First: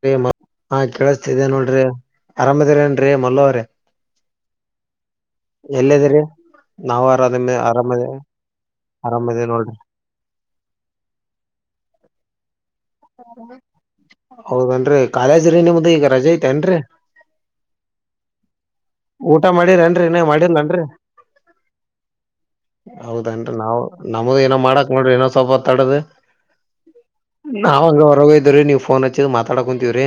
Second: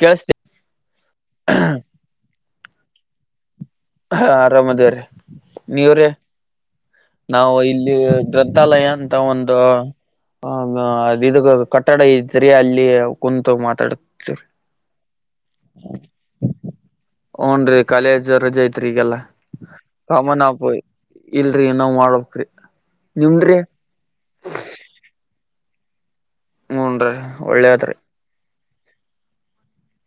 ಕೇಳಸ್ತ ಹಾ ಕೇಳಿಸತಿದ್ದೇ ನೋಡ್ರಿ ಆರಾಮದಿರೇನ್ರೀ ಮಲ್ಲೋವ್ರಿ. ಹಾ ಆರಾಮ್ ಅದೇ ರೀ. ಎಲ್ಲ್ದೀರಿ. ನಾವು ಇಲ್ಲಿ ಗ್ರಂಥಾಲಯ ಅಂತ ಆರಾಮದೇ ಒಂದು ನೋಡ್ರಿ [unintelligible] ಹ ಅದು ಇದು ಕಟ್ಟಡ ಇ ಸರಿಯ ಅಲ್ಲಿ [unintelligible] ಅಲ್ಲಿ ಕುಂತ ಮಾತಾಡತ ಹೌದನ್ರಿ ಕಾಲೇಜ್ ರೀ ನಿಮ್ದು ಈಗ ರಜೆ ಐತೆೇನ್ರರಿ [unintelligible] ಓನ್ ರೀ ಕಾಲೇಜ್ ರಜೆ ಐತೆ. ತ್ ಈಗೆಲ್ಲ ಊಟ ಮಾಡಿರೇನ್ರಿ ಇನ್ನ ಕಾಮನ್ಪ ಮಾಡಿಲ್ಲನ್ರಿ ಇಲ್ರಿ ನೋ್ ಮಾಡ್ಬಕ್. [unintelligible] ಹೌದನ್ರಿ ನಾವು ನಮ್ದು ಏನೋ ಮಾಡಕ್ ನೋಡರಿ ಏನೋ ಸ್ವಲ್ಪವತ್ ಮಾತಾಡದು ಹೂನ್ರಿ ನಾವ್ ಒಳ್ಳೇದ್ರಿ ಹಂಗ ಹೊರಗ ಇದ್ದವ್ರೀ ನೀವು ಫೋನ್ ಹಚ್ಚಿದ್ ಮಾತಾಡಕೊಂತೀವ್ರಿ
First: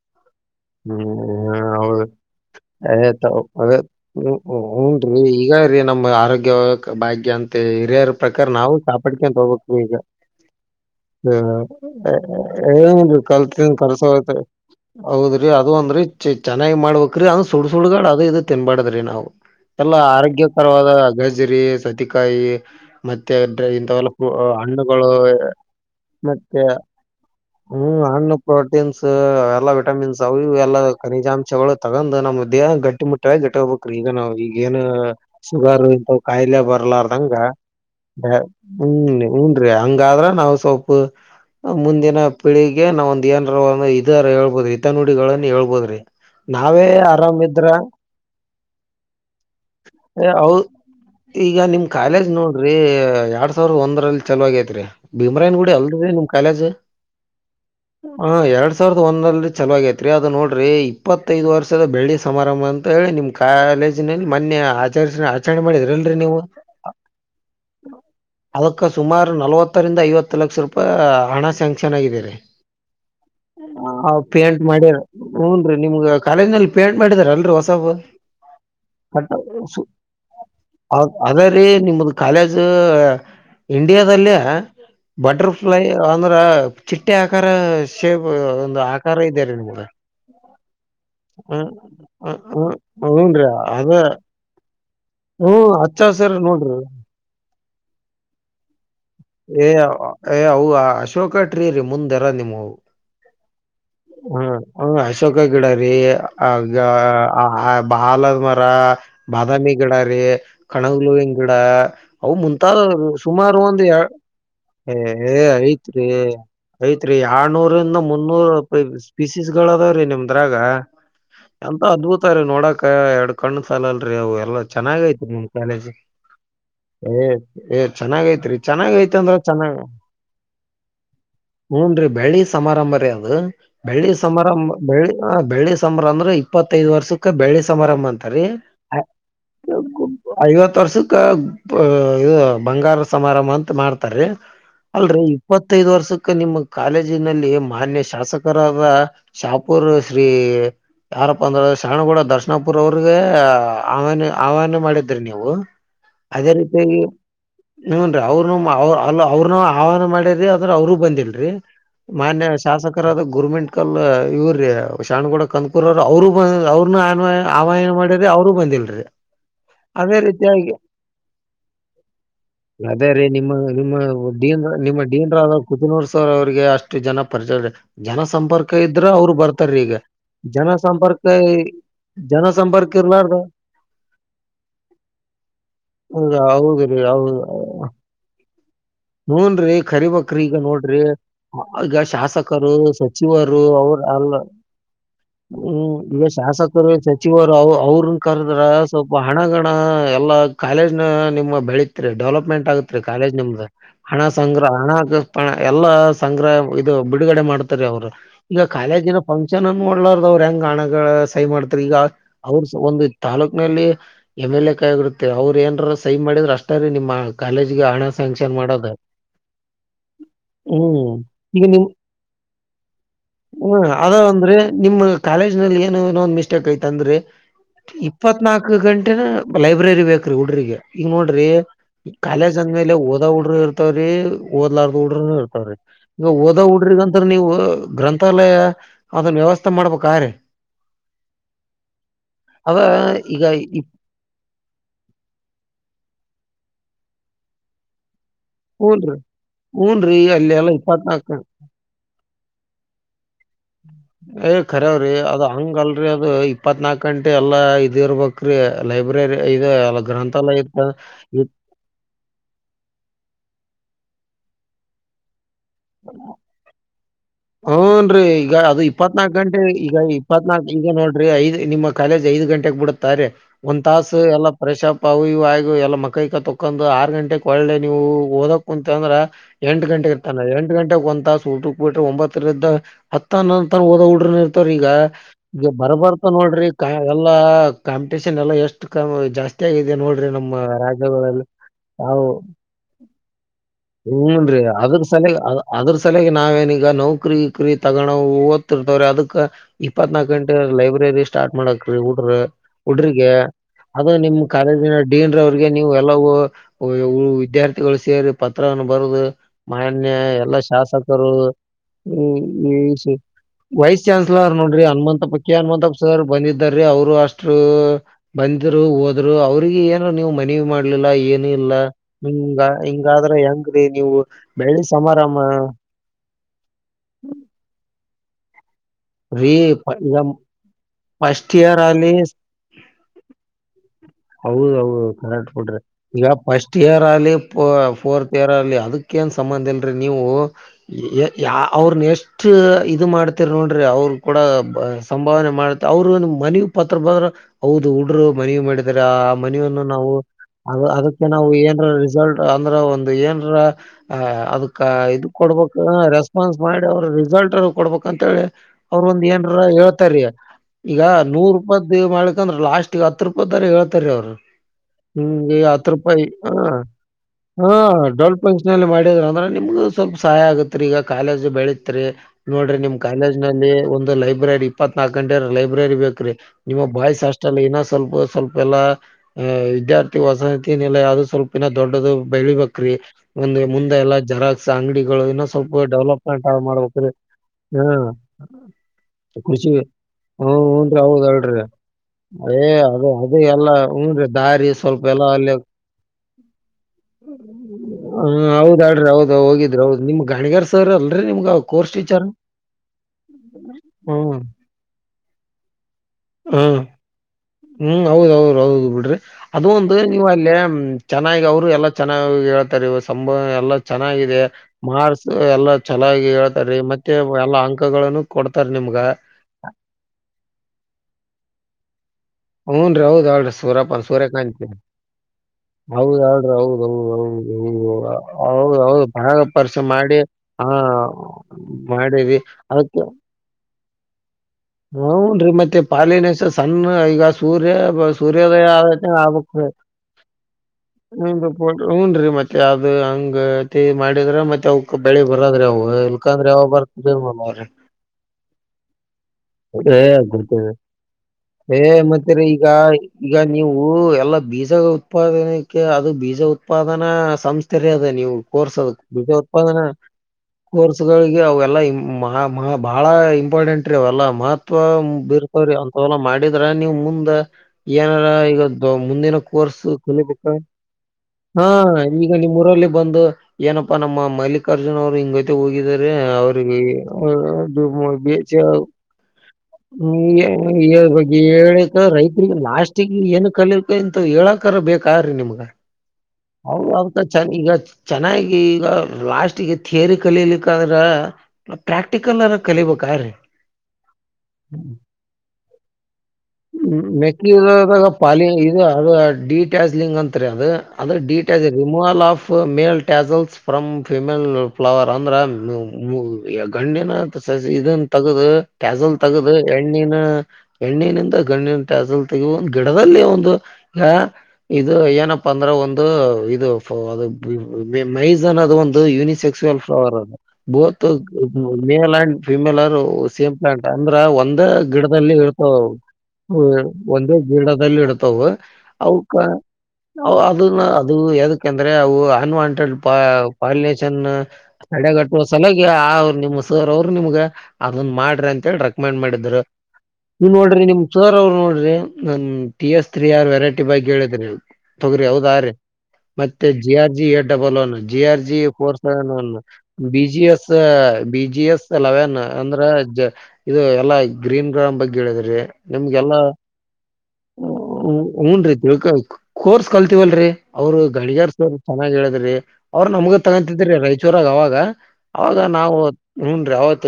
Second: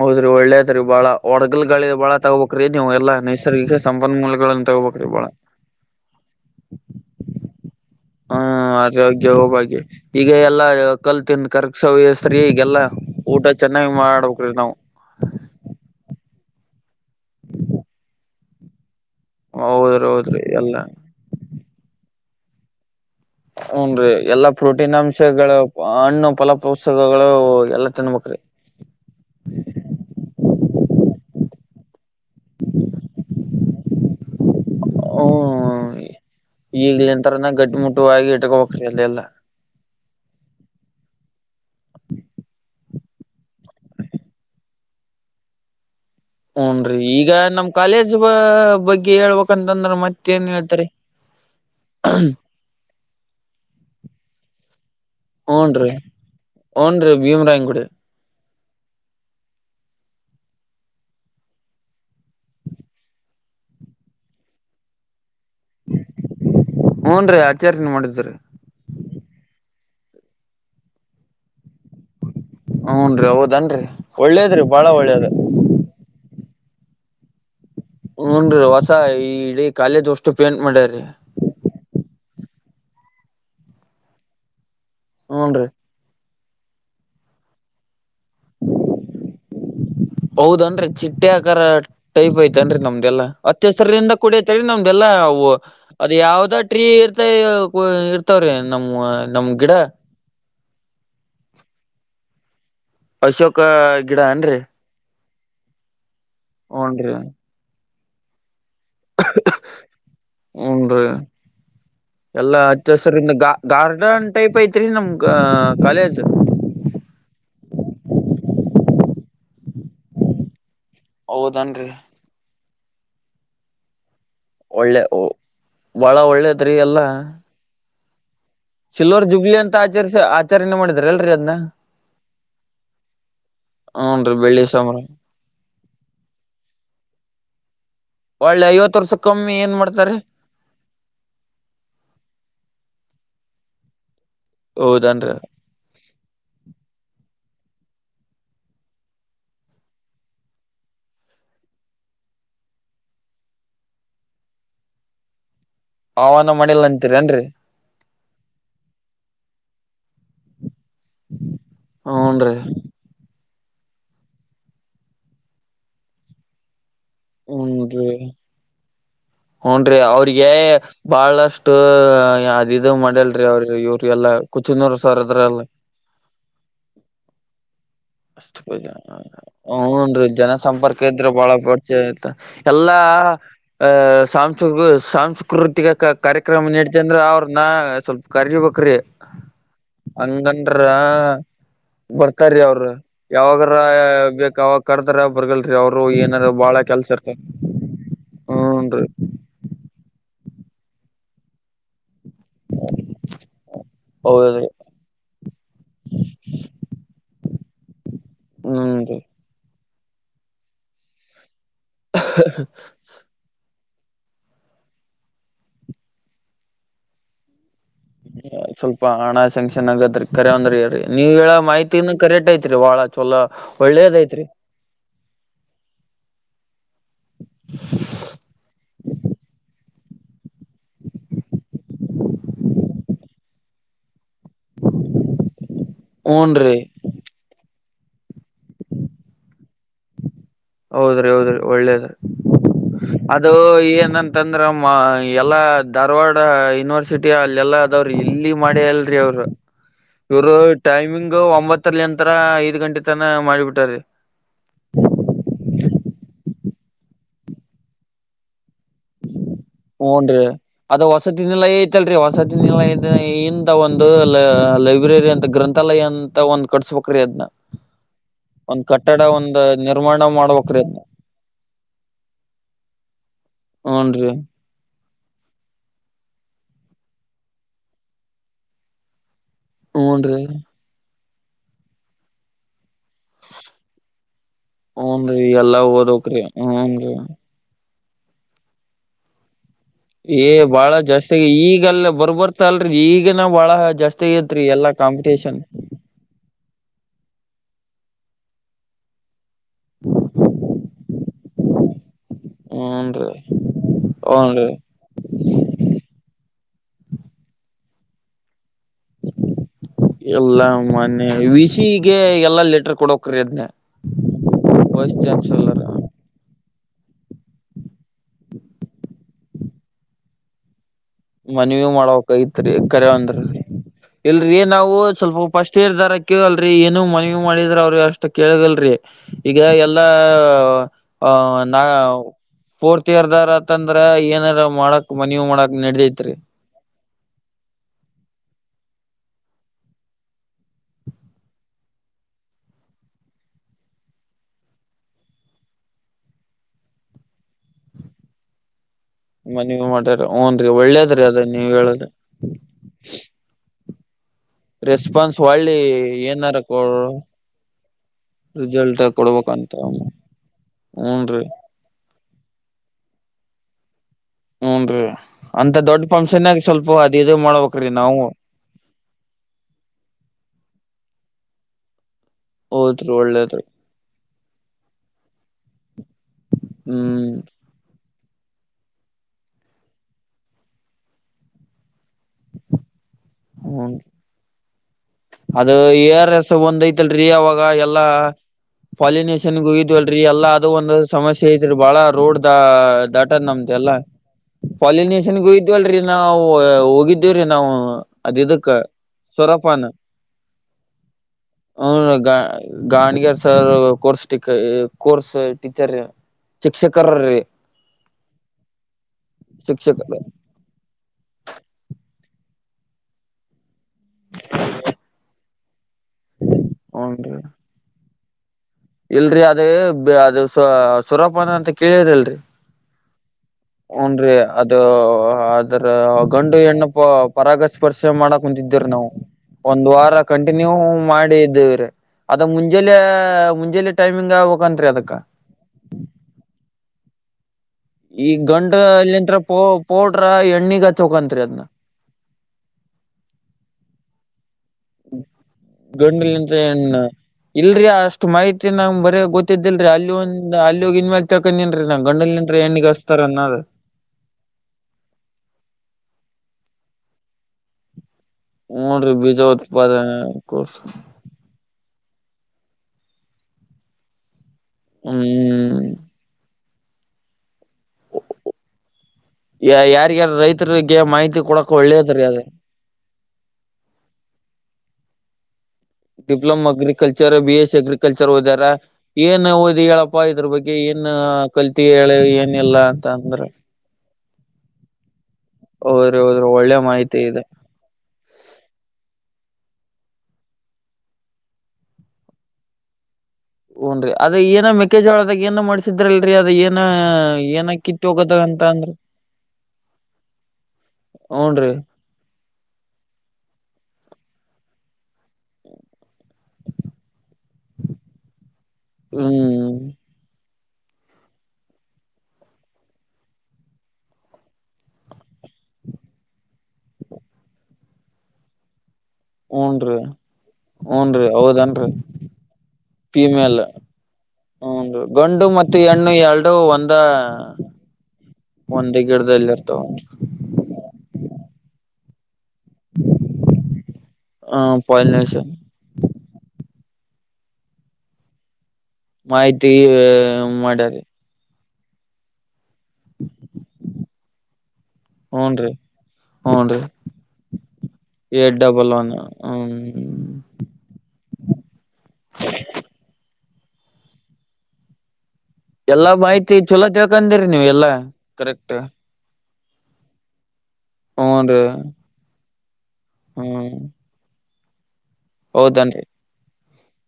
ಹೌದ್ರಿ ಒಳ್ಳೇದ ರೀ ಬಾಳ ಒಡಗಲ್ಗಳಿ ಬಾಳ ತಗೋಬಬೇಕ ರೀ ಆ್ತದ ಹ್ಮ ಹುನ್ ತಗೋಬೇಕ್ರಿ ರೀ ಬಾಳ ಈಗ ರೀ ನಮ್ ಆರೋಗ್ಯ ಭಾಗ್ಯ ಅಂತ ಇ ಹಾ ಪ್ರಕಾರ ನಾವು ಕಾಡ್ಕಂತ ಆರೋಗ್ಯವಾಗಿ ಹೋಗಬೇಕ ಈಗ ಎಲ್ಲಾ ಕಲ್ ತಿಂದ ಕರ್ಗಸವ್ ಹೆಸ್ರಿ ಈಗೆಲ್ಲಾ ಈಗ ಊಟ ಕಲ್ತ ಚೆನ್ನಾಗಿ ಕರ್ಸೋಗ ಮಾಡ್ಬೇಕ್ರಿ ನಾವು ಹೌದ್ರಿ ಅದು ಅಂದ್ರಿ ಚ ಚೆನ್ನಾಗಿ ಮಾಡ್ಬೇಕರೀ ಅದ ಸುಡ್ ಸುಡುಗಡ ಅದು ಇದು ತಿನ್ಬಾಡ ಡ ನಾವು ಎಲ್ಲ ಹೌದ್ರಿ ಹೌದ್ರಿ ಎಲ್ಲಾ ಆರೋಗ್ಯಕರವಾದ ಗಜ್ಜರಿ ಸೋತೆಕಾಯಿ ಮತ್ತೆ ಅ ಹೂನ್ರಿ ಇಂಥವೆಲ್ಲ ಎಲ್ಲಾ ಪ್ರೋಟೀನ್ ಹಣ್ಣುಗಳು ಅಂಶಗಳು ಹಣ್ಣು ಮತ್ತೆ ಫಲಪುಸ್ತಕಗಳು ಎಲ್ಲಾ ಹ್ಮ ಹಣ್ಣು ತಿನ್ಬೇಕ್ರಿ ಪ್ರೋಟೀನ್ಸ್ ಎಲ್ಲ ವಿಟಮಿನ್ಸ್ ಅವ ಇವ ಎಲ್ಲ ಖನಿಜಾಂಶಗಳು ತಗೊಂಡ್ ನಮ್ಮ ದೇಹ ಗಟ್ಟಿ ಮುಟ್ಟ ಆಗಿ ಇಟಕೋಬೇಕು ಈಗ ನಾವ ಈಗೇಏನು ಹ್ಮ ಶುಗರ್ ಇಂತವ ಕಾಯಿಲೆ ಬರ್ಲಾರ್ದಂಗ ಈಗ್ಲಿಂತರನ ಗಟ್ಟಿಮುಟ್ಟುವಾಗಿ ಇಟ್ಕೋಬೇಕ್ರಿ ಅಲ್ಲ ಹ್ಮ ಎಲ್ಲಾ ಹುನ್ ರಿ ಹಂಗಾದ್ರ ನಾವು ಸೋಪು ಮುಂದಿನ ಪೀಳಿಗೆ ನಾವ ಒಂದ ಏನಾರ ಒ ಇದಾರ ಹೇಳ್ಬೋದ್ರಿ ಹಿತ್ ನುಡಿಗಳನ್ನ ಹೇಳ್ಬೋದ್ರಿ ನಾವೇ ಹೂನ್ರಿ ಈಗ ಆರಾಮಿದ್ರ ನಮ್ ಕಾಲೇಜ್ ಬ ಬಗ್ಗೆ ಹೇಳ್ಬೇಕಂತಂದ್ರೆ ಏ ಮತ್ತ ಹೌ ಏನ್ ಹೇಳ್ತಾರೀ ಈಗ ನಿಮ್ ಕಾಲೇಜ್ ನೋಡ್ರಿ ಎರಡ್ ಸಾವಿರದ ಒಂದರಲ್ಲಿ ಚಲೋ ಆಗೇತ್ರಿ ಭೀಮ್ರಾಯನ್ ಗುಡಿ ಅಲ್ ರೀ ಹುನ್ರಿ ಭೀಮರಾಯಂಗ ಗುಡಿ ಹ ಎರಡ್ ಸಾವಿರದ ಒಂದಲ್ಲಿ ಚಲವಾಗಾತಿ ರೀ ಅದು ನೋಡ್ರಿ ಇಪ್ಪತ್ತೈದು ವರ್ಷದ ಬೆಳ್ಳಿ ಸಮಾರಂಭ ಅಂತ ಹೇಳಿ ನಿಮ್ಮ್ ಕಾಲೇಜಿನಲ್ಲಿ ಮೊನ್ನೆ ಆಚರಿಸ ಆಚರಣೇ ಮಾಡಿದ್ರಿ ನೀವು ಹೂನ್ರಿ ಆಚಾರ್ಯನ್ ಮಾಡಿದ್ರಿ ಅದಕ್ಕ ಸುಮಾರು ನಲವತ್ತು ನಲವತ್ತರಿಂದ ಐವತ್ತು ಲಕ್ಷ ರೂಪಾಯಿ ಹಣ ಸಂ ಚೆನ್ನಾಗ ಹೂನ್ರಿ ಹೌದನ್ರಿ ಪೇಂಟ್ ಒಳ್ಳೇದ್ರಿ ಬಾಳ ಮಾಡ್ಯಾರ ಒಳ್ಳೇದ ಹುನ್ ರೀ ನಿಮ್ಗ ಕಾಲೇಜ್ ನಲ್ಲಿ ಪೇಂಟ್ ಮಾಡಿದರ ರೀ ಹೊಸ ಹೂನ್ರಿ ಹೊಸ ಈ ಇಡೀ ಕಾಲೇಜ್ ಅಷ್ಟು ಪೇಂಟ್ ಮಾಡ್ಯಾರಿ ಅರೆ ನಿಮ್ಮದು [unintelligible] ಕಾಲೇಜು ಇಂಡಿಯಾದಲ್ಲಿ ಬಟರ ಹೂನ್ರಿ ರ್ಫ್ಲೈ ಅಂದ್ರ ಚಿಟ್ಟೆ ಆಕಾರ ಶೇಪ್ ಒಂದು ಆಕಾರ ಇದಾರೆ ನಿಮಗೆ ಹೌದನ್ರಿ ಚಿಟ್ಟೆ ಟೈಪ್ ಐತನ್ ರೀ ನಮ್ದೆಲ್ಲ ಹೂನ್ರಿ ಅತ್ತ್ ಅದ ಸರದಿಂದ ಕೂಡ ಐತೆ ನಮ್ದೆಲ್ಲ ಅವು ಹ್ಮ ಹಚ್ಚ ಅದ ಹಸರ ಯಾವ ಹದ ನೋಡ್ರಿ ಟ್ರೀ ಇರ್ತ ಇರ್ತವ್ರೀ ನಮ ಏ ಏ ಅವು ಅಶೋಕಟ್ರಿ ರಿ ಮುಂದೆರ ನಿಮ್ಮವು ಅಶೋಕ ಗಿಡ ಅನ್ರಿ ಚಕ ಗಿಡ ರೀ ಆಲದ ಮ ಬಾದಾಮಿ ಗಿಡ ರೀ ಹೂನ್ರಿ ಕಣಗ ಗಿಡ ಅ ಎಲ್ಲಾ ಮುಂತಾದ ಹಚ್ಚ ಹಸರಿಂದ ಗಾ ಸುಮಾರು ಒ ಗಾರ್ಡನ್ ಟೈಪ್ ಐತ್ರಿ ನಮ್ ಏ ಐತ್ರಿ ಕಾಲೇಜ್ ಐತ್ರಿ ಆಳ್ನೂರಿಂದ ಮುನ್ನೂರ ಸ್ಪೀಸೀಸ್ ಅದಾವೀ ನಿಮ್ದ್ರಾಗ ಎಂತ ಹೌದನ್ರಿ ಅದ್ಭುತ ರೀ ನೋಡಕ ಕಾ ಎರಡ್ ಕಣ್ಣು ಸಾಲಲ್ ಅ ಎಲ್ಲ ಚೆನ್ನಾಗ ಒಳ್ಳೆ ಐತ್ರಿ ನಮ್ಮ ಕಾಲೇಜ್ ಬಾಳ ಒಳ್ಳೇದ್ರಿ ಎಲ್ಲಾ ಚೆನ್ನಾಗ್ ಐತ್ರಿ ಚೆನ್ನಾಗ್ ಐತಿ ಸಿಲ್ವರ್ ಜುಬ್ಲಿ ಅಂತ ಆಚರಿಸಿ ಆಚರಣೆ ಮಾಡಿದ್ರ ಅಲ್ರರಿ ಅದನ್ನ ಹೂನ್ ರೀ ಬೆಳ್ಳಿ ಸಮಾರಂಭರೀ ಅದು ಬೆಳ್ಳಿ ಹೂನ್ರಿ ಸಮಾರಂಭ ಸಂಭ್ರಮ ಬೆಳ್ಳಿ ಬೆಳ್ಳಿ ಸಮಾರಂಭ ಅಂದ್ರೆ ಇಪ್ಪತ್ತೈದು ವರ್ಷಕ ಸಮಾರಂಭ ಅಂತ ರೀ ಒಳ್ಳೆ ಐವತ್ ವರ್ಷಕ್ಕೊಮ್ಮಿ ಏನ್ ಮಾಡ್ತಾರಿ ಐವತ್ತು ವರ್ಷಕ್ ಇದು ಬಂಗಾರ ಸಮಾರಂಭ ಅಂತ ಮಾಡ್ತಾರೆ ಅಲ್ರೀ ಹೌದನ್ರಿ ಇಪ್ಪತ್ತೈದು ವರ್ಷಕ್ಕೆ ನಿಮ್ಮ ಕಾಲೇಜಿನಲ್ಲಿ ಮಾನ್ಯ ಶಾಸಕರಾದ ಶಾಪೂರ್ ಶ್ರೀ ಯಾರಪ್ಪ ಅಂದ್ರ ಶರಣಗೂಡ ದರ್ಶನಪುರ ಅವ್ರಿಗೆ ಆಹ್ವಾನ ಆಹ್ವಾನ ಮಾಡಿದ್ರಿ ನೀವು ಆಹ್ವಾನ ಅದೇ ರೀತಿ ಮಾಡಿಲ್ಲ ಅಂತೀರೇನ್ರರಿ ನೀನ್ ಅವ್ರನು ಅವ ಅಲ್ಲ ಅವ್ರನ ಆಹ್ವಾನ ಮಾಡಿರಿ ಆದದ್ರ ಅವರುೂ ಬಂದಿಲ್ರಿ ಮಾನ್ಯ ಹೂನ್ರಿ ಶಾಸಕರಾದ ಗೋರ್ಮೆಂಟ್ ಲ್ಲ ಇವ್ರೀ ಶಾಣ್ ಕೂಡ ಕಂದ್ಕೂರ ಅವ್ರು ಬಂದ ಅವ್ರ ಆವಹಾನ ಮಾಡಿದ್ರಿ ಅವರುೂ ಬಂದಿಲ್ರರಿ ಹುನ್ರಿ ಅವ್ರಿಗೆ ಬಹಳಷ್ಟು ಅದು ಇದು ಅದೇ ರೀ ಮಾಡೀಲ್ ನಿಮ್ಮ ನಿಮ್ಮ ಡಿನ್ ನಿಮ್ಮ ಡಿನ್ರ ಆದ ಅದ್ರಲ್ಲ ಕುದುನೂರ್ ಸರ್ ಅವರ್ ಅವರಿಗೆ ಅಷ್ಟು ಜನ ಪರಿಚಯಾ ಅಷ್ಟ ಈಗ. ಹುನ್ರಿ ಜನ ಸಂಪರ್ಕ ಇದ್ರೆ ಬಹಳ ಪರಿಚಯ ಆಯತ ಜನ ಎಲ್ಲ ಸಂಪರ್ಕ ಇರ್ಲಾರ್ದ ಆ ಸಾಂಸ್ ಸಾಂಸ್ಕೃತಿಕ ಹೌದ ಕಾರ್ಯಕ್ರಮ ನಡ್ತ ಹೌದ್ರಿ ಅಂದ್ರೆ ಹೌದು ಅವ್ರನ್ನ ಸ್ವಲ್ಪ ಕರಿಬೇಕ್ರಿ ಹೂನ್ರಿ ಕರಿಬೇಕ್ರಿ ಈಗ ಹ್ಯಾಂಗದ್ರ ನೋಡ್ರಿ ಈಗ ಬರ್ತಾರೀ ಶಾಸಕರು ಅವ್ರ ಸಚಿವರು ಯಾವಾಗರ ಅವ್ರ ಅಲ್ಲ ಬೇಕ ಅವಾವಾಗ ಕರ್ದರ ಬರಲ್ರಿ ಹ್ಮ್. ಅವರು ಏನಾರ ಬಾಳ ಕೆಲ್ಸ ಇರ್ತ ಕರದ್ರ ಸ್ವಲ್ಪ ಹಣಗಣ ಎಲ್ಲಾ ಕಾಲೇಜ್ ನ ನಿಮ್ ಬೆಳೀತ್ರಿ ಡೆವಲಪ್ಮೆಂಟ್ ಆಗ ಕಾಲೇಜ್ ನಿಮ್ದ ಹಣ ಹೌದ್ರಿ ಸಂಗ್ರಹ ಹಣ ಎಲ್ಲಾ ಸಂಗ್ರಹ ಇದು ಬಿಡುಗಡೆ ಮಾಡ ಅವರು ಈಗ ಕಾಲೇಜಿನ ಹೂನ್ರಿ ಫಂಕ್ಷನ್ ಅನ್ ನೋಡ್ಲಾರ ಅವ್ರು ಹೆಂಗ್ ಹಣಗಳ ಸಹಿ ಮಾಡ್ತ ಈಗ ಅವ್ರ ಒಂದು ತಾಲೂಕ್ಲುನಲ್ಲಿ ಎಮ್ ಎಲ್ ಎ ಕೈ ಆಗಿರುತ್ತೆ ಅವ್ರ ಏನ್ರಾರ ಸೈ ಮಾಡಿದ್ರ ಅಷ್ಟ ರೀ ನಿಮ್ಮ ಕಾಲೇಜ್ ಸ್ವಲ್ಪ ಹಣ ಸಕ್ಷನ್ ಆಗದ್ರಿ ಕರೆವಂದ್ರಿರಿ ನೀವ ಹೇಳ ಮಾಹಿತಿನ ಕರೆಟ್ ಐತ್ರಿ ಬಾಳ ಚೊಲೋ ಹ್ಮ ಅದ ಒಳ್ಳೇದ ಐತ್ರಿ ಅಂದ್ರೆ ನಿಮ ಕಾಲೇಜ್ ನಲ್ಲಿ ಏನು ಇನೊಂದ್ ಮಿಸ್ಟೇಕ್ ಐತ್ ಅಂದ್ರೆ ಇಪ್ಪತ್ನಾಕು ಗಂಟೆನು ಲೈವ್ ಬೈಬ್ರರಿ ಬೇಕ್ರಿ ಹುಡ್ರಿಗೆ ಈಗ ನೋಡ್ರಿ ಕಾಲೇಜ್ ಅಂದ ಮೇಲೆ ಓದ ಹುಡುಗರು ಇರ್ತವ್ರಿ ಓದ್ಲಾರ್ದ ಹುಡುಗರು ಇರ್ತವ್ರೀ ಈವ ಓದ ಹೂನ್ರಿ ಹುಡ್ರುಗಂತ ನೀವು ಗ್ರಂಥಾಲಯ ಅದನ್ ವ್ಯವಸ್ಥೆ ಮಾಡ್ಬೇಕ್ರೀ ಹೌದ್ರಿ ಹೌದ್ರಿ ಒಳ್ಳೇದು ಅದ ಈಗ ಅದು ಏನಂತಂದ್ರ ಎಲ್ಲ ಧಾರವಾಡ ಯುನಿವರ್ಸಿಟಿ ಅಲ್ಲಿ ಎಲ್ಲಾ ಅದಾವ್ರಿ ಇಲ್ಲಿ ಹೂನ್ರಿ ಮಾಡಿಅಲ್ರರಿ ಅವರು ಹೂನ್ರಿ ಇವರು ಅಲ್ಲಿ ಎಲ್ಲಾ ಟೈಮಿಂಗ್ ಇಪ್ಪತ್ನಾಕ ಒಂಬತ್ತರ ನಂತರ ಐದು ಗಂಟೆ ತನ ಮಾಡಿಬಿಟ್ಟಾರಿ ಏ ಕರವ್ರಿ ಅದ ಹಂಗ ಅಲ್ರಿ ಅದು ಇಪ್ಪತ್ನಾಕಕ್ ಗಂಟೆ ಅಲ್ಲೇ ಇರ್ಬೇಕ್ರೀ ಲೈಬ್ರರಿ ಇದ ಹುನ್ರಿ ಗ್ರಂಥಾಲಯ ಇತ್ತ ಅದ ಹೊಸತಿನಿಲಯ ಐತಲ್ರರಿ ಹೊಸತಿನಿಲಯ ಇದು ಏನ್ ಅಂತ ಒಂದು ಲ ಲೈಬ್ರರಿ ಅಂತ ಗ್ರಂಥಾಲಯ ಅಂತ ಒಂದ್ ಕಟ್ಸ್ಬೇಕ್ರಿ ಅದ್ನ್ನ ಹುನ್ರಿ ಈಗ ಅದು ಇಪ್ಪತ್ನಾಕಕ್ ಗಂಟೆ ಈಗ ನಿರ್ಮಾಣ ಇಪ್ಪತ್ನಾಕ್ ಮಾಡ್ಬೇಕ್ರಿ ಈಗ ಅದ್ನ ನೋಡ್ರಿ ಐದ್ ನಿಮ್ಮ ಕಾಲೇಜ್ ಐದ್ ಗಂಟೆ ಗಂಟೆ ಬಿಡುತ್ತಾರೆ ಒಂದ್ ತಾಸು ಹೂನ್ರಿ ಎಲ್ಲ ಫ್ರೆಶ್ ಅಪ್ ಇವು ಆಗ ಎಲ್ಲ ಮಕೈಕ ತಕೊಂಡ್ ಆರ್ ಗಂಟೆಕ್ ಒಳ್ಳೆ ನೀವು ಓದಕ್ ಕುಂತ ಅಂದ್ರ ಎಂಟು ಗಂಟೆಗೆ ಹೂನ್ರಿ ಇರ್ತಾನ ಎಂಟು ಗಂಟೆಗೆ ಒಂದ ತಾಸ ಊಟಕ್ ಬಿಟ್ರೆ ಒಂಬತ್ತರಿದ ಹತ್ತ ಹನ್ನೊಂದು ತಾನಾ ಓದೋ ಹುಡುಗ್ರು ಇರ್ತಾವರಿ ಈಗ ಹೂನ್ರಿ ಈ ಎಲ್ಲಾ ಬರ್ಬರ್ತ ಓದಕ್ರಿ ನೋಡ್ರಿ ಕ ಹೂನ್ರಿ ಎಲ್ಲಾ ಕಾಂಪಿಟೇಷನ್ ಎಲ್ಲ ಎಷ್ಟು ಜಾಸ್ತಿ ಗಾಗಿದೆ ನೋಡ್ರಿ ಏ ನಮ್ಮ ಬಾಳ ಜಾಸ್ತಿ ರಾಜ್ಯಗಳಲ್ಲಿ ಈಗಲ್ಲ ನಾವು ಬರ್ಬರ್ತ ಅಲ್ರಿ ಈಗನ ಬಾಳ ಜಾಸ್ತಿ ಹುನ್ರಿ ಐತ್ರಿ ಎಲ್ಲಾ ಅದ್ರ ಸಲ ಕಾಂಪಿಟೇಷನ್ ಅದ್ರ ಸಲಗೆ ನಾವೇನೀಗ ನೌಕರರ ನೌಕ್ರಿ ಗಿಕ್ರಿ ತಗೋಲವು ಓದ್ತಿರ್ತವ್ರ ಅದಕ್ ಇಪ್ಪತ್ನಾಕ್ ಗಂಟೆ ಲೈಬ್ರ ಸ್ಟಾರ್ಟ್ ಮಾಡಕ ರೀ ಹುನ್ರಿ ಹೂನ್ರಿ ಹುಡುಗ್ರಿಗೆ ಅದು ನಿಮ ಹೂನ್ರಿ ಕಾಲೇಜಿನ ಡೀನ್ರ ಅವ್ರಿಗೆ ನೀವು ಎಲ್ಲ ವಿದ್ಯಾರ್ಥಿಗಳು ಸೇರಿ ಪತ್ ಹತ್ರ ಬರುದು ಮಾನ್ಯ ಎಲ್ಲಾ ಮೊನ್ನೆ ಶಾಸಕರು ವಿಸಿಗೆ ಎಲ್ಲಾ ಹ್ಮ್ ಈ ಲೆಟರ್ ಕೊಡಕ್ರಿ ಅದ್ನ ವೈಸ್ ಚಾನ್ಸ್ಲರ್ ನೋಡ್ರಿ ವೈಸ್ ಹನುಮಂತಪ್ಪಕ್ಕ ಚಾನ್ಸಲರ್ ಹನುಮಂತಪ್ಪ ಸರ್ ಬಂದಿದ್ ಅವ್ರು ಅಷ್ಟರು ಬಂದ್ರು ಹೋದ್ರು ಅವ್ರಿಗೆ ಏನ ನೀವು ಮನವಿ ಮಾಡ ಲಿಲ್ಲ ಏನು ಇಲ್ಲ ಮನವಿ ಹಂಗ ಮಾಡಕ್ಐತ್ರಿ ಕರೆ ಹಿಂಗಾದ್ರ ಅಂದ್ರ ಹೆಂಗ್ರೀ ನೀವು ಇಲ್ರರಿ ಬೆಳ್ಳಿ ನಾವು ಸಮಾರಂಭ ಸ್ವಲ್ಪ ಫಸ್ಟ್ ಇಯರ್ ದಾರ ಕೇಳಲ್ರಿ ಏನು ಮವಿ ಮಾಡಿದ್ರ ಅವ್ರಿ ಅಷ್ಟ್ ಕೇಳಗಲ್ರರಿ ರೀ ಈಗ ಎಲ್ಲ ಈಗ ಫಸ್ಟ್ ನ ಇಯರ್ ಅಲ್ಲಿ ಪೂರ್ತಿ ದಂದ್ರ ಏನಾರ ಹೌದ್ ಹೌದು ಮಾಡಕ್ ಮನವಿ ಕರೆಕ್ಟ್ ಮಾಡಕ್ ಬಿಡ್ರಿ ನೆಡ್ರಿ ಈಗ ಫಸ್ಟ್ ಇಯರಲಿ ಫೋರ್ತ್ ಇಯರ ಆಲಿ ಅದುಕ್ಕೆ ಅದಿಕ್ಕೇನು ಸಂಬಂಧ ಇಲ್ರರಿ ನೀವು ಯ ಅವ್ರನ್ ಎಷ್ಟ ಇದು ಮಾಡ್ತೀರ ನೋಡ್ರಿ ಅವ್ರ ಕೂಡ ಸಂಭಾವನೆ ಮಾಡುತ್ತೆ ಅವರು ಒ ಮನವಿ ಪತ್ರ ಬಂದ್ರ ಹೌದು ಹುಡುಗ್ರು ಮನವಿ ಪತ್ರ ಮಾಡಿದ್ದಾರೆ ಆ ಮನವಿಯೆನ್ನು ಮನವಿ ನಾವು ಮಾಡ್ಯಾರ ಹೂನ್ರಿ ಒಳ್ಳೇದ್ರಿ ಅದಕ್ಕೆ ಅದ ನಾವು ನೀವ್ ಏನ ಹೇಳದ ರಿಸಲ್ಟ್ ಅಂದ್ರ ಒಂದು ಎನ್ನರ ಹ ಅದಕ್ಕ ಇದದು ರೆಸ್ಪಾನ್ಸ್ ಕೊಡ್ಬೇಕ ಒಳ್ಳಿ ರೆಸ್ಪಾನ್ಸ್ ಏನಾರ ಕೊ ಮಾಡಿ ಅವ್ರ ರಿಸಲ್ಟ್ ಕೊಡ್ಬೇಕ ಅಂತ ಹೇಳಿ ರಿಸಲ್ಟ್ ಅವರು ಏನ್ರ ಕೊಡ್ಬೇಕಂತ ಹೇಳ್ತಾರೀ ಈಗ ಹೂನ್ರಿ ನೂರ್ ರೂಪಾಯ ಮಾಡಕಂದ್ರ ಲಾಸ್ಟ್ಗ ಹತ್ ರೂಪಾಯ ಹೇಳ್ತ ಹತರಿ ಅವರು ಹೂನ್ರಿ ಹ್ಮಗೆ ಅಂತ ಹತ್ತು ದೊಡ್ಡ ರೂಪಾಯಿ ಫಂಕ್ಷನ್ಾಗ ಹ ಸ್ವಲ್ಪ ಅದ ಇ ಹಾ ಮಾಡ್ಬೇಕ್ರಿ ನಾವು ಡೋಲ್ ಪಂಕ್ಷನ್ಲ್ಲಿ ಮಾಡಿದ್ರ ಅಂದ್ರೆ ನಿಮ್ಗು ಸ್ವಲ್ಪ ಸಹಾಯ ಆಗತ್ತತ್ರಿ ಈಗ ಕಾಲೇಜ್ ಬೆಳೀತ್ರಿ ನೋಡ್ರಿ ನಿಮ್ ಹೋದ್ರಿ ಕಾಲೇಜ್ ಒಳ್ಳೇದ್ರಿ ನಲ್ಲಿ ಒಂದು ಲೈಬ್ರರಿ ಇಪ್ಪತ್ ನಾಲ್ಕ ಗಂಟೆ ಲೈಬ್ರರಿ ಲೈಬ್ರರಿ ಬೇಕು್ರೀ ನಿಮ್ಮ ಬಾಯ್ಸ್ ಹ್ಮ್ ಅಷ್ಟಲ್ಲ ಇನ್ನ ಸ್ವಲ್ಪ ಸ್ವಲ್ಪ ಎಲ್ಲಾ ಅಹ ವಿದ್ಯಾರ್ಥಿ ವಸತಿನ ಇಲ್ಲ ಅದು ಸ್ವಲ್ಪ ಇನ ದೊಡ್ಡದು ಬೆಳಿಬೇಕ್ರಿ ಒಂದ ಹ್ಮ ಮುಂದೆ ಎಲ್ಲ ಜರಾಕ್ಸ್ ಅಂಗಡಿ ಅದು ಎರ್ ಎಸ್ ಒಂದ್ ಐತಿಲ್ರಿ ಅವಾಗ ಎಲ್ಲಾ ಹ್ಮ್. ಕೃಷಿ ಪಾಲಿನೇಷನ್ಗೂಯ್ದ್ವಲ್ರರಿ ಎಲ್ಲಾ ಹ್ಮ್, ಅದ ಒಂದ ಹೂನ್ರಿ ಹೌದ್ ಸಮಸ್ಯೆ ಹೇಳ್ರಿ. ಐತ್ರಿ ಬಾಳ ರೋಡ್ ದ ಏ ಅದು ದ ಅದು ಎಲ್ಲ ನಮ್ದಲ್ಲ ಹೂನ್ರಿ ದಾರಿ ಸ್ವಲ್ಪ ಎಲ್ಲ ಅಲ್ಲಿ ಪಾಲಿನಷನ್ಗೂಯ್ವಲ್ೀ ನಾವು ಹೋಗಿದ್ದೇವ್ರೀ ನಾವು ಹಾ ಅ ಇದುಕ್ಕೆ ಹೌದ್ ಅಲ್ರಿ ಹೌದ್ ಹೋಗಿದ್ರಿ ಸರಪಾನ ಹೌದ್ ನಿಮ್ ಗಾಣಿಗ್ಯಾರ್ ಸರ್ ಅಲ್ರಿ ನಿಮ್ಗ ಕೋರ್ಸ್ ಹ ಟೀಚರ್ ಗ ಗಾಣಗೆರ್ ಸರ್ ಹ್ಮ್ ಕೊರಸ್ಟಿಕ್ ಕೋರ್ಸ್ ಟೀಚರ್ ಹ್ಮ್ ಶಿಕ್ಷಕರ ರೀ ಹ್ಮ್ ಹೌದ್ೌದ್ ಹೌದು ಬಿಡ್ರಿ ಅದು ಒಂದು ಶಿಕ್ಷಕರು ನೀವು ಅಲ್ಲೇ ಚೆನ್ನಾಗಿ ಅವರು ಎಲ್ಲ ಚೆನ್ನಾಗಿ ಹೇಳ್ತಾರೆ ಇವ ಸಂಭ ಎಲ್ಲ ಚೆನ್ನಾಗಿದೆ ಮಾರ್ಸ ಎಲ್ಲ ಚೆಲಾಗಿ ಹೇಳ್ತಾರೆ ಮತ್ತೆ ಹನ್ರಿ ಎಲ್ಲಾ ಅಂಕಗಳನ್ನು ಕೊಡ್ತಾರ ನಿಮ್ಗ ಇಲ್ರರಿ ಅದೇ ಅದು ಸೂರಪನ ಅಂತ ಕೇಳಿಯದಲ್ರರಿ ಹ್ಞ ಹೌದು ಆಡ್್ರಸ್ ಹುನ್ ರಿ ಅದು ಅದ್ರ ಹೌದ್ ಅಲ್ರಿ ಗಂಡು ಹೌದ್ ಹೆಣ್ಣು ಪ ಹೌದ್ ಪರಾಗ ಹೌದ್ ಸ್ಪರ್ಶ ಮಾಡಕ್ ಹೌದ್ ಕುಂತ ಹೌದ್ ಇದ್ರ ಹೌದ್ ನಾವು ಭಾಳ ಪರಿಶ್ರಮ ಒಂದ್ ವಾರ ಮಾಡಿ ಕಂಟಿನ್ಯೂ ಹಾ ಮಾಡಿದವ್ರೀ ಮಾಡಿರಿ ಅದ ಮುಂಜೆಲೆ ಮುಂಜೆ ೈಮಂಗ ಹ್ನ್ೀ ಮತ್ತೆ ಪಾಲಿನಸ ಸಣ್ಣ ಈಗ ಸೂರ್ಯ ಈ ಸೂರ್ಯೋದಯ ಗಂಡ ಆಗ ಎಲ್ಲಿಂತ್ರ ಆಕ್ಕ ಪೋ ಹ ಪೌಡ್ರ ಎಣ್ಣಿಗ್ ಹಚ್ಚೋಕಂತ್ರಿ ಅದ್ನ ಹನ್ ರೀ ಮತ್ತೆ ಯಾವ್ ಹಂಗ ಮಾಡಿದ್ರ ಮೆ ಬೆಳಿ ಬರಂದ್ರೆ ಅವ ಉಕಾಂದ್ರೆ ಗಂಡಲಿಂತ ಅವ ಬ ಹೆಣ್ಣ ಇಲ್ರರಿ ಅಷ್ಟ್ ಮಾಹಿತಿ ನಂಗ್ ಬರ ಗೊತ್ತಿದ್ದಿಲ್ರರಿ ಅಲ್ಲಿ ಒಂದ್ ಅಲ್ಲಿ ಹೋಗಿ ಇನ್ಮೇಲ್ ತ ಏ ತಿಳ್ಕೊಂಡನ್ರಿ ನಾ ಮತ್ತ ಗಂಡಲಿಂತ್ರ ಈಗ ಹೆಣ್ಣಿಗ್ ಹಚ್ತಾರ ಈಗ ಅನ್ನದ ನೀವು ಎಲ್ಲ ಬೀಜ ಉತ್ಪಾದನೆಕ್ಕೆ ಅದು ಬೀಜ ಉತ್ಪಾದನಾ ಸಂಸ್ಥೆರ ಅದ ನೀವು ಕೋರ್ಸ್ ಅ ನೋಡ್ರಿ ಬೀಜ ಉತ್ಪಾದನೆ ಬೀಜೋತ್ಪಾದನೆ ಕೋರ್ಸ್ ಕೋರ್ಸ್ಗಳಿಗೆ ಅವೆಲ್ಲಾ ಮಹ ಮಹ ಬಹಳ ಇಂಪಾರ್ಟೆಂಟ್ ರೀ ಅವಲ್ಲ ಮಹತ್ವ ಬೀರ್ತವ್ರಿ ಹ್ಮ್ ಅಂತಲ್ಲ ಮಾಡಿ ಅ್ರ ನೀವು ಮುಂದ ಏನಾರ ಈಗ ಮುಂದಿನ ಕೋರ್ಸ್ ಯಾರಿಗಾರ ಕಲಿಬೇಕ ರೈತರಿಗೆ ಮಾಹಿತಿ ಹಾ ಕೊಡಕ್ ಒಳ್ಳೇದ್ರಿ ಈಗ ಅದ ನಿಮ್ಮ್ ಊರಲ್ಲಿ ಬಂದು ಏನಪ್ಪಾ ನಮ್ಮ ಮಲ್ಲಿಕಾರ್ಜುನ್ ಅವ್ರು ಹಿಂಗ ಹೋಗಿದಿದ್ದಾರೆ ಡಿಪ್ಲೊಮ್ ಅವ್ರಿಗೆ agriculture B S C agriculture ಓದ್ಯಾರ ಏನ್ ಓದಿ ಹೇಳಪ್ಪಾ ಇದ್ರ ಬಗ್ಗೆ ಏನ್ ಹೇಳ ಕಲ್ತಿ ಹೇಳಿ ರೈತ್ ಏನಿಲ್ಲ ಲಾಸ್ಟ ಅಂತ ಅಂದ್ರ ಏನ ಕಲಬೇಕ ಇಂತ ಹೇಳಕರ ಬೇಕ್ರೀ ನಿಮ್ಗ ಹೋದ್ರಿ ಹೋದ್ರಿ ಒಳ್ಳೆ ಮಾಹಿತಿ ಹೌದದಾ ಇದೆ ಈಗ ಚೆನ್ನಾಗಿ ಈಗ ಲಾಸ್ಟ್ ಈಗ ಥಿಯರಿ ಕಲೀಲಿಕ್ಕಂದ್ರ ಪ್ರಾಕ್ಟಿಕಲ್ ಅರ ಕಲಿಬೇಕ್ರೀ ನ್ರೀ ಅದ ಏನ ಮೆಕ್ಕೆಜೋಳದಾಗ ಏನ ಮಾಡಸಿದ್ರಲ್ರರಿ ಅದ ಏನ ಏನ ಕಿತ್ತ ಮೆಕ್ಕಿಜೋಳದಾಗ ಹೋಗೋದಾ ಪಾಲಿ ಇದು ಅದು ಡಿಟ್ಯಾಜಲಿಂಗ್ ಅಂತತ್ ರರಿ ಅದು ಅದು ಡಿಟ್ಯಾಜ ಹೂನ್ರಿ removal of male tassel from female flower ಅಂದ್ರೆ ಗಂಡಿನ ಇದ ತಗದು ಕಲ್ ತಗದು ಹ್ಮ್ ಎಣ್ಣಿನ ಎಣ್ಣಿನಿಂದ ಗಣ್ಣಿನಲ್ ತೆಗ ಒ ಗಿಡದಲ್ಲಿ ಒಂದು ಇದು ಏನಪ್ಪ ಅಂದ್ರೆ ಒಂದು ಇದು ಅ ಮೈಜನ್ ಅದು ಒಂದು ದು ಯುನಿಸೆಕ್ಸ್ಲ್ ಹೂನ್ರಿ ಫ್ಲವರ್ ಅದು ಬೋತ್ ಹೂನ್ರಿ ಹೌದನ್ರಿ male and female same female plant ಅಂದ್ರ ಒಂದೇ ಹೂನ್ರಿ ಗಿಡದಲ್ಲಿ ಗಂಡು ಇಡ್ತವ ಮತ್ತು ಹೆಣ್ಣು ಎರಡು ಒಂದ ಒಂದೇ ಗಿಡದಲ್ಲಿ ಇತ ಒಂದೇ ಗಿಡದಲ್ಲಿ ಇರ್ತಾವ ಅದನ್ನ ಅದು ಅಂದ್ರೆ ಅವು ಅನ್ವಾಂಟೆಡ್ ಪಾಲಿನೇಷನ್ ಹ ತಡೆಗಟ್ಟುವ ಪಾಲಿನೇಷನ್ ಸಲಾಗಿ ಆ ನಿಮ್ಮ ಸರ್ ಅವರು ನಿಮ್ಗ ಅದನ್ ಮಾಡ್ರಿ ಅಂತ ಹೇಳಿ ರಕ್ತ ಮಂಡ್ ಮಾಡಿದರು ಮಾಹಿತಿ ನೀವು ನೋಡ್ರಿ ನಿಮ್ ಮಾಡ್ಯಾರಿ ಸರ್ ಅವ್ರು ನೋಡ್ರಿ ನ T S three R variety ಬೈ ಹೇಳಿದ್ರಿ ತೊಗ್ರಿ ಹೌದ ರೀ ಹೂನ್ರಿ ಮತ್ತೆ ಹೂನ್ರಿ G R G A double O G R eight G double four one seven ಹ್ಮ್ B G S B G S eleven ಅಂದ್ರೆ ಇದು ಎಲ್ಲಾ ಗ್ರೀನ್ ಕಾರ್ ಬಗ್ಗೆ ಹೇಳ ಎಲ್ಲಾ ನಿಮ್ಗೆಲ್ಲಾ ಮಾಹಿತಿ ಚಲೋ ತಿಳ್ಕಂದಿರಿ ನೀವ್ ಎಲ್ಲಾ ಊನ್ ರೀ ಕರೆಕ್ಟ್ ತಿಳ್ಕಬೇಕು ಕೋರ್ಸ್ ಕಲ್ತವಲ್ರರಿ ಅವ್ರು ಗಡಿಗಾರ್ ಹೂನ್ರಿ ಸರ್ ಚೆನ್ನಾಗಿ ಹೇಳದ್ರಿ ಅವ್ರ ನಮಗ ಹ್ಮ್ ತಗೊತಿದ್ರೀ ರಾಯಚೂರಾಗ ಅವಾಗ ಅವಾಗ ನಾವು ಹೌದನ್ರಿ ನನ್ೀ ಅವತ್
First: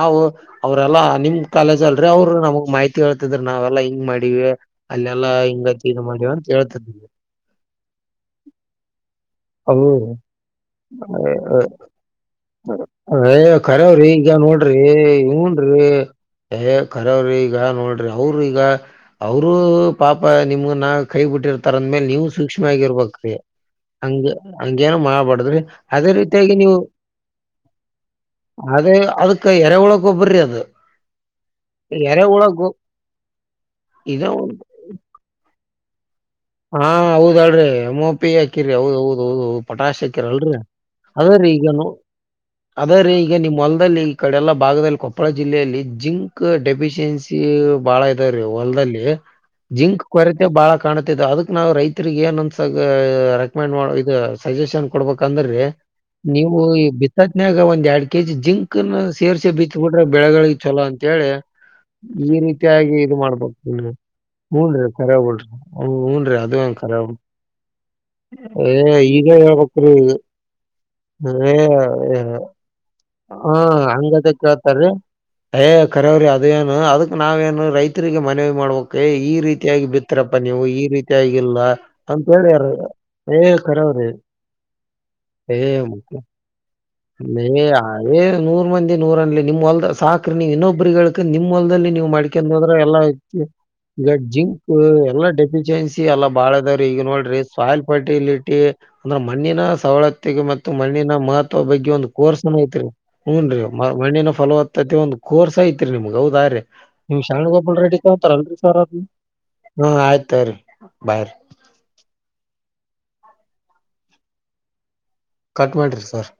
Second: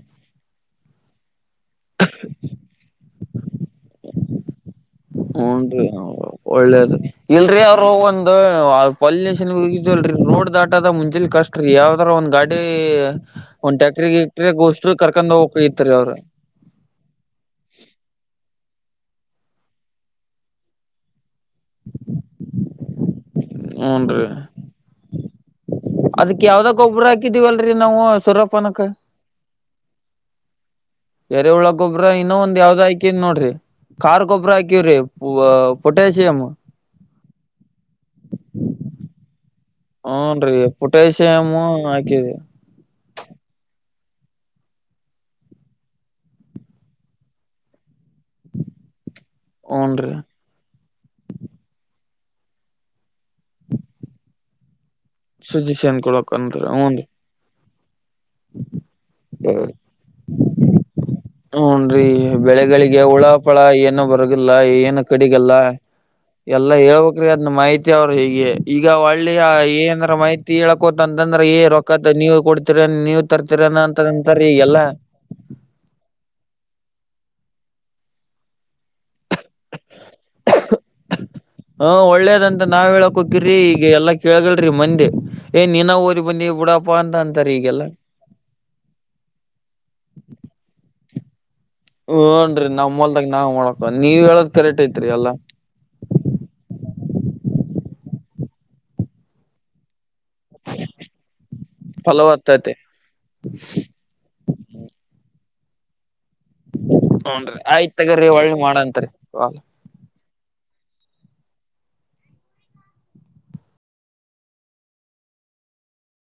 ನಾವು ಅವ್ರಲ್ಲಾ ನಿಮ್ ಕಾಲೇಜ್ ಅಲ್ರರಿ ಅವ್ರು ನಮಗ್ ಮಾಹಿತಿ ಕೇಳ್ತಿದ್ರ ನಾವೆಲ್ಲಾ ಹಿಂಗ್ ಮಾಡಿವವಿ ಹು ನ ರಿ ಒಳ್ಳೇದ ಇಲ್ರಿ ಅವರು ಒಂದು ಪಲ್ಯೂಷನ್ ಅವು ಲ್ ರೋಡ್ ದಾಟದ ಮುಂಜೆಲಿ ಕಷ್ಟ ರೀ ಯಾವರ ಒಂದ್ ಗಾಡಿ ಒ್ ಟ್ಯಾಕ್ಟ್ರ ಇಟ್ಟ್ರೆ ಗೋ ಏ ಹ್ನ್ ರೀ ಕರಾವ್ರಿ ಈಗ ನೋಡ್ರಿ ಅವ್ರೀ ಈಗ ಅವರುೂ ಪಾಪ ನಿಮ್ಗ ನ ಕೈ ಬಿಟ್ಟಿರ್ತಾರಂದ್ಮೇಲೆ ನೀವು ಸೂಕ್ಷ್ಮ ಆಗಿರ್ಬೇಕು ಹೂನ್ರಿ ಹಂಗ ಹಂಗೇನು ಮಾಡಬಡುದ್ರಿ ಅದಕ್ ಯಾವ್ದಾಗ ಗೊಬ್ಬ್ರ ಹಾಕಿದೀವಲ್ರರಿ ನಾವು ಸೊರಪನಕ್ ಅದೇ ಅದಕ್ಕ ಎರೆಹುಳ ಗೊಬ್ರರಿಯಾದ ಎರೆಹುಳ ಗೊಬ್ಬ್ರ ಇನ್ನೊ ಒಂದ್ ಯಾವ್ದ್ ಹಾಕಿದ್ ನೋಡ್ರಿ ಇದ ಕಾರ್ ಗೊಬ್ರ ಹಾಕಿವವ್ರಿ ಹ ಪಟೆ ಹಾ ಹೌದಾಡ್ರಿ ಎಮೋಪಿ ಹಾಕಿರಿ ಹೌದ್ ಹೌದ ಹೌದುೌದು ಪಟಾಶ್ ಹಾಕಿರ ಅಲ್ರಿ ಹೂನ್ರಿ ಅದೇ್ರೀ ಪೊಟ್ಯಾಸಿಯಮ್ ಈಗೋ ಹಾಕಿವಿ ಅದ್ರೆ ಈಗ ನಿಮ್ಮ್ ಹೊಲ್ದಲ್ಲಿ ಈ ಕಡೆ ಎಲ್ಲ ಭಾಗದಲ್ಲಿ ಕೊಪ್ಪಳ ಜಿಲ್ಲೆಯಲ್ಲಿ ಜಿಂಕ್ ಡೆಫಿಶಿಯನ್ಸಿ ಬಹಳ ಹೊಲ್ದಲ್ಲಿ ಜಿಂಕ್ ಹೂನ್ರಿ ಕೊರತೆ ಬಹಳ ಕಾಣ ಅದಕ್ ನಾವು ರೈತರಿರಿಗೆ ಏನ್ಂದ ರೆಕಮೆಂಡ್ ಮಾಡ ಇದು ಸಜೆಷನ್ ಕೊಡ್ಬೇಕಂದ್ರೆ ಸಜೆಷನ್ ನೀವು ಕೊಡಕನ್ರಿ ಈ ಹೂನ್ರಿ ಬಿಸಾತ್ನಾಗ ಒ ಎರಡ್ ಕೆ ಜಿ ಜಿಂಕ್ ನ ಸೇರ್ರಿಸಿ ಬಿತ್ಬಿಟ್ರ ಬೆಳೆಗಳಿಗೆ ಚಲೋ ಅಂತ ಹುನ್ರಿ ಬೆಳೆಗಳಿಗೆ ಇದು ಮಾಡ್ಬೇಕ್ ಹುಳಪಳ ನೀವು. ಏನು ಬರಗಲ್ಲ ಹೂನ್ರಿ ಏನು ಖರೆ ಬಿಡ್ರಿ. ಕಡಿಗಲ್ಲ ಹ್ಮ್ ಹೂನ್ರಿ ಅದು ಎಲ್ಲ ಒಂದ್ ಖರೆ ಬಿಡ್. ಹೇಳ್ಬೇಕ್ರಿ ಅದನ್ನ ಮಾಹತಿ ಅವ್ರ ಹೇಗೆ ಏ ಈಗ ಒಳ್ಳೆಯ ಹೇಳ್ಬೇಕ್ರಿ ಏನ್ರ ಮಾಹಿತಿ ಹೇಳ ೊ ಅಂತಂದ್ರೆ ಏ ರೊಕ್ಕತ್ ನೀವು ಕೊಡ್ತೀರ ಹಾ ಹಂಗದ ಕೇಳ್ತಾರೀ ಏ ಕರವ್ರ ಅದ ಏನು ಅದಕ್ ನಾವೇಏನು ರೈತರಿಗೆ ಮನವಿ ಮಾಡ್ಬೇಕಕ್ ಈ ಈ ರೀತಿಯಾಗಿ ಬಿತ್ತರಪ್ಪ ನೀವು ಈ ರೀತಿಯಾಗಿಲ್ಲ ಹ ಅಂತ ಹೇಳಿಾರ ಏ ಕರವ್ರಿ ಕೇಗಲ್ರಿ ಮಂದಿ ಏ್ ನೀಿನ ಊರಿ ಬನ್ನಿ ಬಿೂಡ ನಯ ಅದೇ ನೂರ್ ಮಂದಿ ನೂರ ಅನ್ಲ್ಲಿ ನಿಮ್ ಹೊಲ್ದ ಸಾಕ್ರಿ ನೀವು್ ಇನ್ನೊಬ್ರಗಳ ನಿಮ ದಲ್ಲಿ ನೀವು ಮಕ ಹೂನ್ರಿ ಹೋ್ರ ಎಲ್ಲ ನಮ್ಮಲ್ದಾಗ ನಾವ್ ಮಾಡಕ ನೀವ್ ಹೇಳದ್ ಜಿಂಕ್ ಕರೆಕ್ಟ್ ಐತ್ರಿ ಎಲ್ಲಾ ಡೆಫಿಶಿಯನ್ಸಿ ಎಲ್ಲಾ ಬಾಳ ಈಗ ನೋಡ್ರಿ ಸಾಯಿಲ್ ಫರ್ಟಿಲಿಟಿ ಅಂದ್ರೆ ಮಣ್ಣಿನ ಸವಲತ್ತಗೆ ಮತ್ತು ಮಣ್ಣಿನ ಮಹತ್ವ ಬಗ್ಗೆ ಒಂದು್ ಕೋರ್ಸನ ಫಲವತ್ತತೆ ಐತ್ರಿ ಹೂನ್ೀ ಮಣ್ಣಿನ ಫಲವತ್ತತೆ ಒಂದು ಕೋರ್ಸ್ ಐತ್ರಿ ನಿಮಗೆ ಹೌದ್ರೀ ನಿಮ್ ಹುನ್ರಿ ಶರಣಗೋಪಾಲ್ ಆಯ್ತ್ ರೆಡ್ಡಿ ತಗೋರಿ ಕತಾರಲ್ರಿ ಹೊಳ್ಳಿ ಸ ಮಾಡಂತ್ರಿ ಕಾಲ್. ಹ ಆಯ್ತ ತ ಬಾರ ಕಟ್ ಮಾಡಿ ಸರ್